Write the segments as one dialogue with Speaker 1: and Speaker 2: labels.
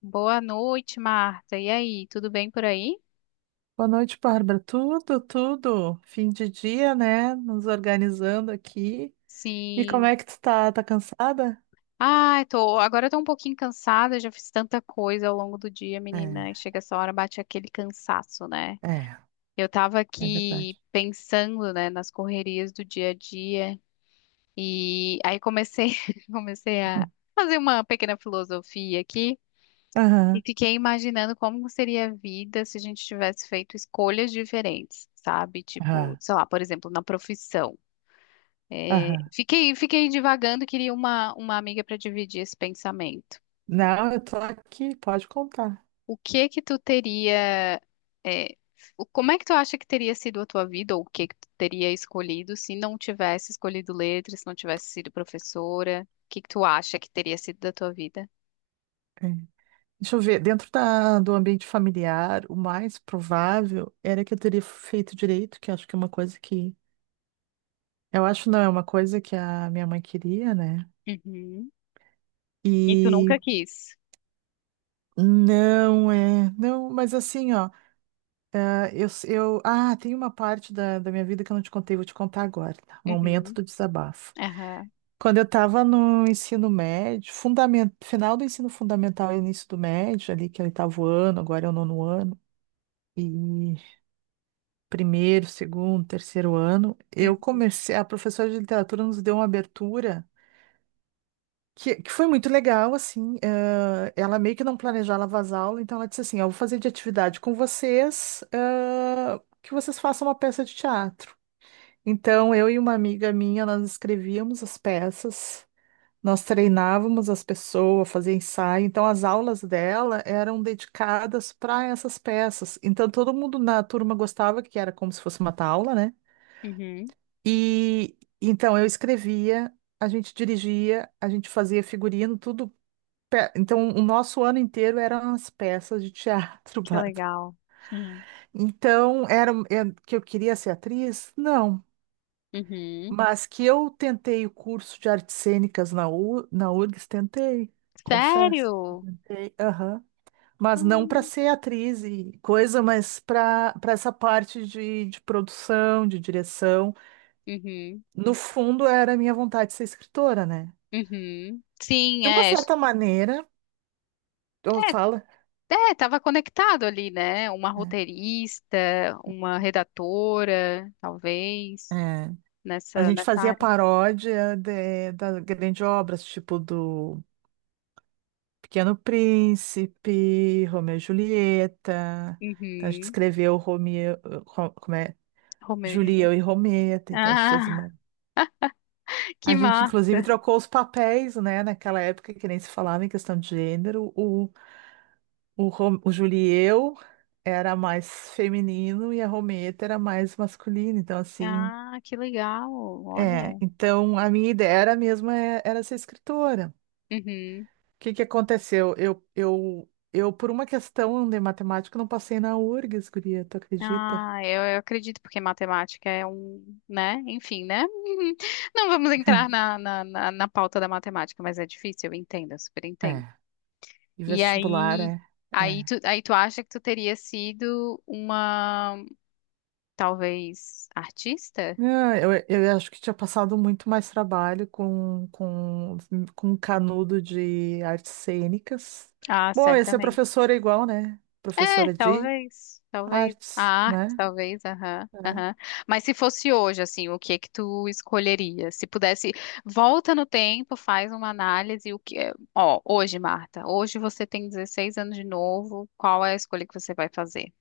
Speaker 1: Boa noite, Marta. E aí, tudo bem por aí?
Speaker 2: Boa noite, Bárbara. Tudo, tudo. Fim de dia, né? Nos organizando aqui. E como
Speaker 1: Sim.
Speaker 2: é que tu tá? Tá cansada?
Speaker 1: Ai, tô, agora eu tô um pouquinho cansada, já fiz tanta coisa ao longo do dia, menina. E
Speaker 2: É,
Speaker 1: chega essa hora, bate aquele cansaço, né?
Speaker 2: é,
Speaker 1: Eu tava
Speaker 2: É
Speaker 1: aqui
Speaker 2: verdade.
Speaker 1: pensando, né, nas correrias do dia a dia e aí comecei, comecei a
Speaker 2: Hum.
Speaker 1: fazer uma pequena filosofia aqui e
Speaker 2: Aham,
Speaker 1: fiquei imaginando como seria a vida se a gente tivesse feito escolhas diferentes, sabe? Tipo,
Speaker 2: aham,
Speaker 1: sei lá, por exemplo, na profissão.
Speaker 2: aham.
Speaker 1: Fiquei, fiquei divagando, queria uma amiga para dividir esse pensamento.
Speaker 2: Não, eu tô aqui, pode contar.
Speaker 1: O que que tu teria, é, como é que tu acha que teria sido a tua vida, ou o que que tu teria escolhido se não tivesse escolhido letras, se não tivesse sido professora? O que que tu acha que teria sido da tua vida?
Speaker 2: É. Deixa eu ver, dentro do ambiente familiar, o mais provável era que eu teria feito direito, que eu acho que é uma coisa que. Eu acho não, é uma coisa que a minha mãe queria, né?
Speaker 1: Uhum. E tu
Speaker 2: E
Speaker 1: nunca quis.
Speaker 2: não é. Não, mas assim, ó. Ah, ah, tem uma parte da minha vida que eu não te contei, vou te contar agora, tá? Momento
Speaker 1: Uhum.
Speaker 2: do desabafo.
Speaker 1: Aham.
Speaker 2: Quando eu estava no ensino médio, final do ensino fundamental e início do médio, ali que é o oitavo ano, agora é o nono ano, e primeiro, segundo, terceiro ano, eu
Speaker 1: Uhum.
Speaker 2: comecei, a professora de literatura nos deu uma abertura que foi muito legal, assim, ah, ela meio que não planejava as aulas, então ela disse assim, ó, eu vou fazer de atividade com vocês, ah, que vocês façam uma peça de teatro. Então, eu e uma amiga minha, nós escrevíamos as peças, nós treinávamos as pessoas a fazer ensaio. Então, as aulas dela eram dedicadas para essas peças. Então, todo mundo na turma gostava, que era como se fosse uma aula, né?
Speaker 1: Uhum.
Speaker 2: E então, eu escrevia, a gente dirigia, a gente fazia figurino, tudo. Então, o nosso ano inteiro eram as peças de teatro,
Speaker 1: Que
Speaker 2: Bárbara.
Speaker 1: legal. Uhum.
Speaker 2: Então, era é, que eu queria ser atriz? Não.
Speaker 1: Uhum.
Speaker 2: Mas que eu tentei o curso de artes cênicas na URGS, tentei, confesso,
Speaker 1: Sério?
Speaker 2: tentei, aham. Mas não para
Speaker 1: Hum.
Speaker 2: ser atriz e coisa, mas para essa parte de produção, de direção.
Speaker 1: Uhum.
Speaker 2: No fundo, era a minha vontade de ser escritora, né?
Speaker 1: Uhum. Sim,
Speaker 2: De uma
Speaker 1: é.
Speaker 2: certa maneira, eu
Speaker 1: É,
Speaker 2: falo,
Speaker 1: é, estava conectado ali, né? Uma
Speaker 2: é,
Speaker 1: roteirista, uma redatora, talvez,
Speaker 2: é, a gente
Speaker 1: nessa
Speaker 2: fazia
Speaker 1: área.
Speaker 2: paródia das grandes obras, tipo do Pequeno Príncipe, Romeu e Julieta. Então a gente
Speaker 1: Uhum.
Speaker 2: escreveu Romeu, como é?
Speaker 1: Romeu e Julieta.
Speaker 2: Julieu e Rometa. Então a gente fez
Speaker 1: Ah,
Speaker 2: uma.
Speaker 1: que
Speaker 2: A gente,
Speaker 1: massa.
Speaker 2: inclusive, trocou os papéis, né? Naquela época que nem se falava em questão de gênero. O Julieu era mais feminino e a Rometa era mais masculina. Então, assim.
Speaker 1: Ah, que legal.
Speaker 2: É,
Speaker 1: Olha.
Speaker 2: então a minha ideia era mesmo era ser escritora.
Speaker 1: Uhum.
Speaker 2: Que aconteceu? Eu, por uma questão de matemática, não passei na URGS, guria, tu acredita?
Speaker 1: Ah, eu acredito, porque matemática é um, né? Enfim, né? Uhum. Não vamos entrar na pauta da matemática, mas é difícil, eu entendo, eu super
Speaker 2: É,
Speaker 1: entendo.
Speaker 2: e
Speaker 1: E
Speaker 2: vestibular,
Speaker 1: aí,
Speaker 2: é.
Speaker 1: aí tu acha que tu teria sido uma. Talvez artista?
Speaker 2: Não, eu acho que tinha passado muito mais trabalho com canudo de artes cênicas.
Speaker 1: Ah,
Speaker 2: Bom, ia ser
Speaker 1: certamente.
Speaker 2: professora igual, né?
Speaker 1: É,
Speaker 2: Professora de
Speaker 1: talvez.
Speaker 2: artes,
Speaker 1: A arte,
Speaker 2: né?
Speaker 1: talvez, aham, aham. Mas se fosse hoje, assim, o que é que tu escolheria? Se pudesse, volta no tempo, faz uma análise, o que é... Ó, hoje, Marta, hoje você tem 16 anos de novo, qual é a escolha que você vai fazer?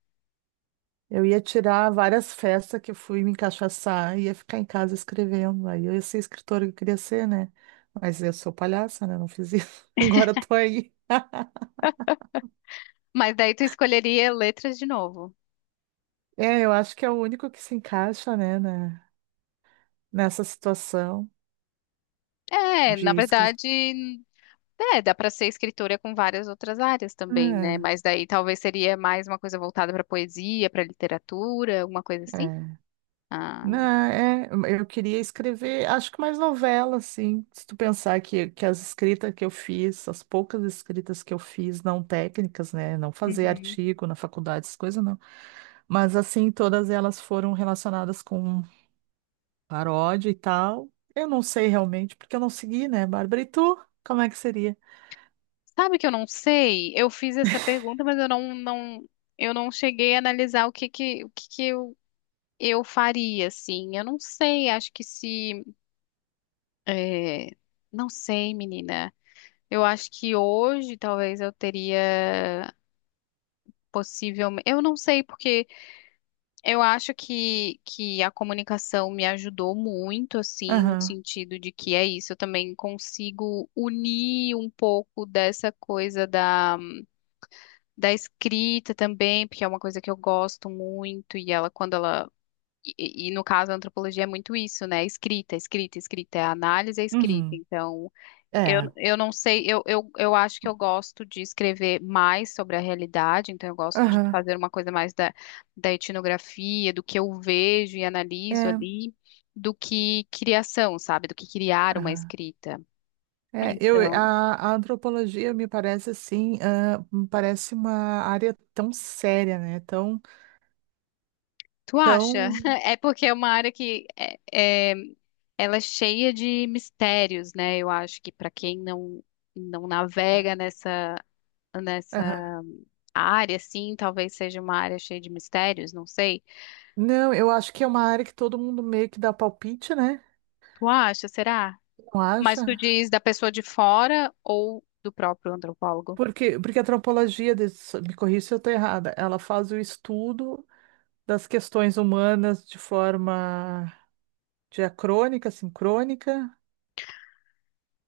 Speaker 2: Eu ia tirar várias festas que eu fui me encaixaçar, ia ficar em casa escrevendo. Aí eu ia ser escritora que eu queria ser, né? Mas eu sou palhaça, né? Não fiz isso. Agora tô aí.
Speaker 1: Mas daí tu escolheria letras de novo.
Speaker 2: É, eu acho que é o único que se encaixa, né, nessa situação
Speaker 1: É, na
Speaker 2: de escrita.
Speaker 1: verdade, é, dá para ser escritora com várias outras áreas também, né?
Speaker 2: É,
Speaker 1: Mas daí talvez seria mais uma coisa voltada para poesia, para literatura, alguma coisa assim.
Speaker 2: É.
Speaker 1: Ah,
Speaker 2: Não, é, eu queria escrever, acho que mais novela, assim. Se tu pensar que as escritas que eu fiz, as poucas escritas que eu fiz, não técnicas, né? Não fazer
Speaker 1: uhum.
Speaker 2: artigo na faculdade, essas coisas, não. Mas assim, todas elas foram relacionadas com paródia e tal. Eu não sei realmente, porque eu não segui, né, Bárbara? E tu? Como é que seria?
Speaker 1: Sabe que eu não sei? Eu fiz essa pergunta, mas eu não cheguei a analisar o que que eu faria, assim. Eu não sei, acho que se, é, não sei, menina. Eu acho que hoje talvez eu teria possivelmente, eu não sei porque eu acho que a comunicação me ajudou muito, assim, no
Speaker 2: Aham.
Speaker 1: sentido de que é isso, eu também consigo unir um pouco dessa coisa da escrita também, porque é uma coisa que eu gosto muito, e ela, quando ela. E no caso, a antropologia é muito isso, né? Escrita, escrita, escrita, é a análise, é escrita.
Speaker 2: Uhum.
Speaker 1: Então,
Speaker 2: É.
Speaker 1: eu não sei, eu acho que eu gosto de escrever mais sobre a realidade, então eu gosto de
Speaker 2: Aham.
Speaker 1: fazer uma coisa mais da etnografia, do que eu vejo e analiso
Speaker 2: É.
Speaker 1: ali, do que criação, sabe? Do que criar uma
Speaker 2: Aham.
Speaker 1: escrita.
Speaker 2: É,
Speaker 1: Então,
Speaker 2: a antropologia me parece assim, ah, me parece uma área tão séria, né?
Speaker 1: tu acha?
Speaker 2: Tão.
Speaker 1: É porque é uma área que é, ela é cheia de mistérios, né? Eu acho que para quem não navega
Speaker 2: Aham.
Speaker 1: nessa área, assim, talvez seja uma área cheia de mistérios, não sei.
Speaker 2: Não, eu acho que é uma área que todo mundo meio que dá palpite, né?
Speaker 1: Tu acha? Será?
Speaker 2: Não
Speaker 1: Mas tu
Speaker 2: acha?
Speaker 1: diz da pessoa de fora ou do próprio antropólogo?
Speaker 2: Porque a antropologia, me corrija se eu estou errada, ela faz o estudo das questões humanas de forma diacrônica, sincrônica,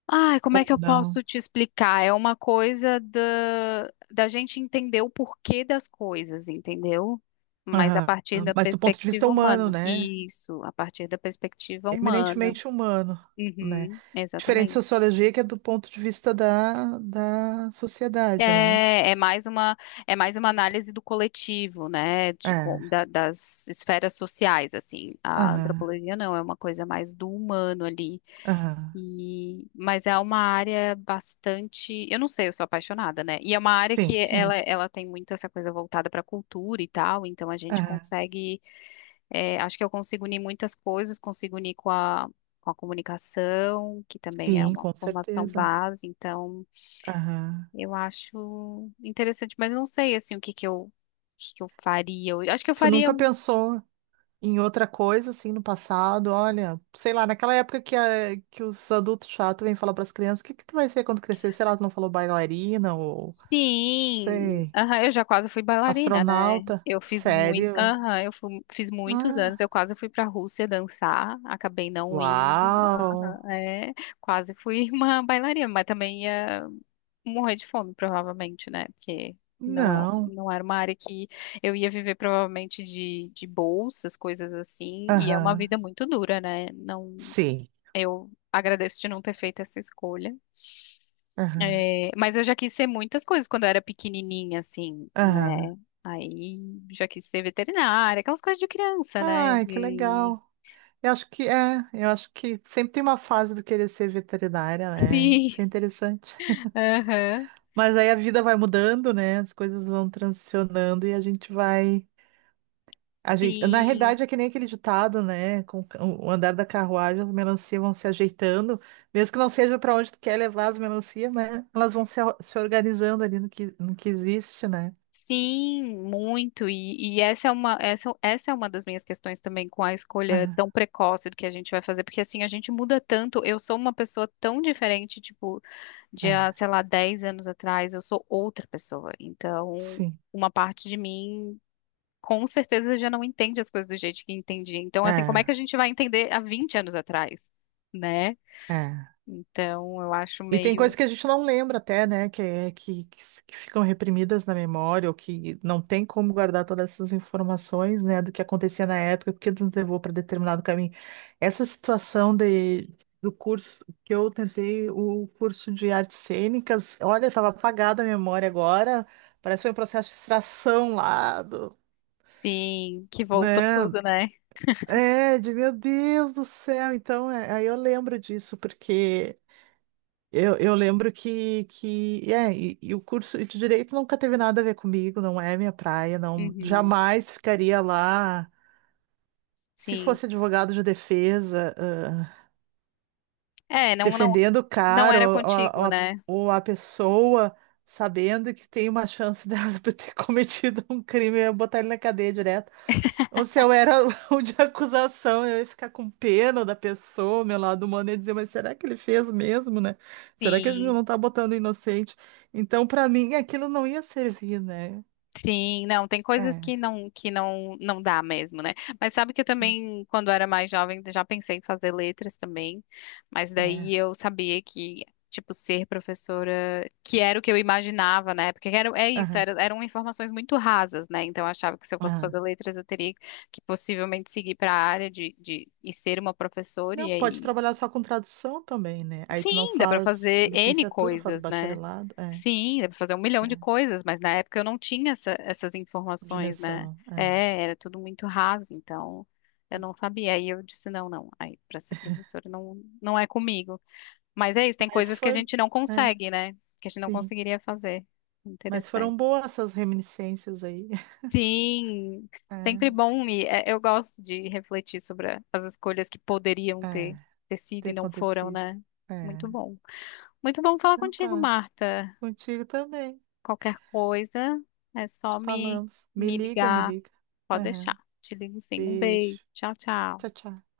Speaker 1: Ai, como é
Speaker 2: ou
Speaker 1: que eu
Speaker 2: não.
Speaker 1: posso te explicar? É uma coisa da gente entender o porquê das coisas, entendeu? Mas a
Speaker 2: Aham.
Speaker 1: partir da
Speaker 2: Mas do ponto de vista
Speaker 1: perspectiva
Speaker 2: humano,
Speaker 1: humana.
Speaker 2: né?
Speaker 1: Isso, a partir da perspectiva humana.
Speaker 2: Eminentemente humano, né?
Speaker 1: Uhum,
Speaker 2: Diferente de
Speaker 1: exatamente.
Speaker 2: sociologia, que é do ponto de vista da sociedade, né?
Speaker 1: É, é mais é mais uma análise do coletivo, né? De,
Speaker 2: É.
Speaker 1: das esferas sociais, assim. A
Speaker 2: Aham.
Speaker 1: antropologia não, é uma coisa mais do humano ali.
Speaker 2: Aham.
Speaker 1: E, mas é uma área bastante, eu não sei, eu sou apaixonada, né? E é uma área que
Speaker 2: Sim.
Speaker 1: ela tem muito essa coisa voltada para cultura e tal, então a gente
Speaker 2: Aham.
Speaker 1: consegue, é, acho que eu consigo unir muitas coisas, consigo unir com com a comunicação, que também é
Speaker 2: Sim,
Speaker 1: uma
Speaker 2: com
Speaker 1: formação
Speaker 2: certeza, né?
Speaker 1: base, então
Speaker 2: Aham.
Speaker 1: eu acho interessante, mas eu não sei assim o que que eu faria. Eu acho que eu
Speaker 2: Tu
Speaker 1: faria
Speaker 2: nunca pensou em outra coisa, assim, no passado, olha, sei lá, naquela época que os adultos chatos vêm falar para as crianças, o que que tu vai ser quando crescer? Sei lá, tu não falou bailarina ou,
Speaker 1: sim,
Speaker 2: sei,
Speaker 1: aham, eu já quase fui bailarina, né?
Speaker 2: astronauta?
Speaker 1: Eu fiz muito,
Speaker 2: Sério?
Speaker 1: aham, fiz muitos anos, eu
Speaker 2: Ah,
Speaker 1: quase fui para a Rússia dançar, acabei não indo,
Speaker 2: uau!
Speaker 1: aham, é, quase fui uma bailarina, mas também ia morrer de fome, provavelmente, né? Porque não é,
Speaker 2: Não.
Speaker 1: não era uma área que eu ia viver provavelmente de bolsas, coisas assim, e é uma vida
Speaker 2: Aham.
Speaker 1: muito dura, né? Não,
Speaker 2: Sim.
Speaker 1: eu agradeço de não ter feito essa escolha.
Speaker 2: Aham.
Speaker 1: É, mas eu já quis ser muitas coisas quando eu era pequenininha, assim,
Speaker 2: Aham.
Speaker 1: né? Aí já quis ser veterinária, aquelas coisas de criança, né?
Speaker 2: Ai, que
Speaker 1: De...
Speaker 2: legal. Eu acho que é, eu acho que sempre tem uma fase do querer ser veterinária, né?
Speaker 1: Sim,
Speaker 2: Isso é interessante.
Speaker 1: aham,
Speaker 2: Mas aí a vida vai mudando, né? As coisas vão transicionando e a gente vai. A gente... Na
Speaker 1: sim,
Speaker 2: realidade, é que nem aquele ditado, né? Com o andar da carruagem, as melancias vão se ajeitando, mesmo que não seja para onde tu quer levar as melancias, mas elas vão se organizando ali no que, no que existe, né?
Speaker 1: sim, muito. E essa é essa é uma das minhas questões também com a escolha
Speaker 2: Ah,
Speaker 1: tão precoce do que a gente vai fazer, porque assim, a gente muda tanto. Eu sou uma pessoa tão diferente, tipo, de, há,
Speaker 2: ah,
Speaker 1: sei lá, 10 anos atrás, eu sou outra pessoa. Então,
Speaker 2: sim.
Speaker 1: uma parte de mim com certeza já não entende as coisas do jeito que entendia. Então, assim, como é que
Speaker 2: É,
Speaker 1: a gente vai entender há 20 anos atrás, né?
Speaker 2: É.
Speaker 1: Então, eu acho
Speaker 2: E tem coisas
Speaker 1: meio,
Speaker 2: que a gente não lembra até, né? Que, é- que, s- Que ficam reprimidas na memória, ou que não tem como guardar todas essas informações, né? Do que acontecia na época, porque nos levou para determinado caminho. Essa situação do curso que eu tentei, o curso de artes cênicas, olha, estava apagada a memória agora. Parece que foi um processo de extração lá do.
Speaker 1: sim, que
Speaker 2: Né?
Speaker 1: voltou tudo, né?
Speaker 2: É, de meu Deus do céu. Então, é, aí eu lembro disso, porque eu lembro e o curso de direito nunca teve nada a ver comigo, não é minha praia, não
Speaker 1: Uhum,
Speaker 2: jamais ficaria lá se
Speaker 1: sim.
Speaker 2: fosse advogado de defesa, ah,
Speaker 1: É, não,
Speaker 2: defendendo o
Speaker 1: não
Speaker 2: cara
Speaker 1: era contigo, né?
Speaker 2: ou a pessoa sabendo que tem uma chance dela por ter cometido um crime e eu botar ele na cadeia direto. Ou se eu era o de acusação, eu ia ficar com pena da pessoa, meu lado humano ia dizer, mas será que ele fez mesmo, né? Será que a gente
Speaker 1: Sim.
Speaker 2: não tá botando inocente? Então, para mim, aquilo não ia servir, né?
Speaker 1: Sim, não, tem coisas
Speaker 2: É,
Speaker 1: que não não dá mesmo, né? Mas sabe que eu também, quando era mais jovem, já pensei em fazer letras também, mas daí
Speaker 2: é,
Speaker 1: eu sabia que tipo ser professora, que era o que eu imaginava, né? Porque era é isso,
Speaker 2: aham,
Speaker 1: era, eram informações muito rasas, né? Então eu achava que se eu fosse
Speaker 2: aham.
Speaker 1: fazer letras, eu teria que possivelmente seguir para a área de e ser uma professora e
Speaker 2: Não, pode
Speaker 1: aí,
Speaker 2: trabalhar só com tradução também, né? Aí tu não
Speaker 1: sim, dá para
Speaker 2: faz
Speaker 1: fazer N
Speaker 2: licenciatura, faz
Speaker 1: coisas, né?
Speaker 2: bacharelado,
Speaker 1: Sim, dá pra fazer um milhão de
Speaker 2: é,
Speaker 1: coisas, mas na época eu não tinha essas informações, né?
Speaker 2: dimensão, é.
Speaker 1: É, era tudo muito raso, então eu não sabia. Aí eu disse, não, aí para ser professora não é comigo. Mas é isso, tem
Speaker 2: Mas
Speaker 1: coisas que a
Speaker 2: foi,
Speaker 1: gente não
Speaker 2: é,
Speaker 1: consegue, né? Que a gente não
Speaker 2: sim.
Speaker 1: conseguiria fazer.
Speaker 2: Mas
Speaker 1: Interessante.
Speaker 2: foram boas essas reminiscências aí.
Speaker 1: Sim, sempre
Speaker 2: É,
Speaker 1: bom e é, eu gosto de refletir sobre as escolhas que poderiam
Speaker 2: É,
Speaker 1: ter sido
Speaker 2: ter
Speaker 1: e não foram,
Speaker 2: acontecido.
Speaker 1: né?
Speaker 2: É.
Speaker 1: Muito bom. Muito bom falar
Speaker 2: Então
Speaker 1: contigo,
Speaker 2: tá.
Speaker 1: Marta.
Speaker 2: Contigo também.
Speaker 1: Qualquer coisa, é só me,
Speaker 2: Falamos.
Speaker 1: me
Speaker 2: Me
Speaker 1: ligar.
Speaker 2: liga.
Speaker 1: Pode deixar.
Speaker 2: Aham.
Speaker 1: Te ligo sim. Um
Speaker 2: Beijo.
Speaker 1: beijo. Tchau, tchau.
Speaker 2: Tchau, tchau.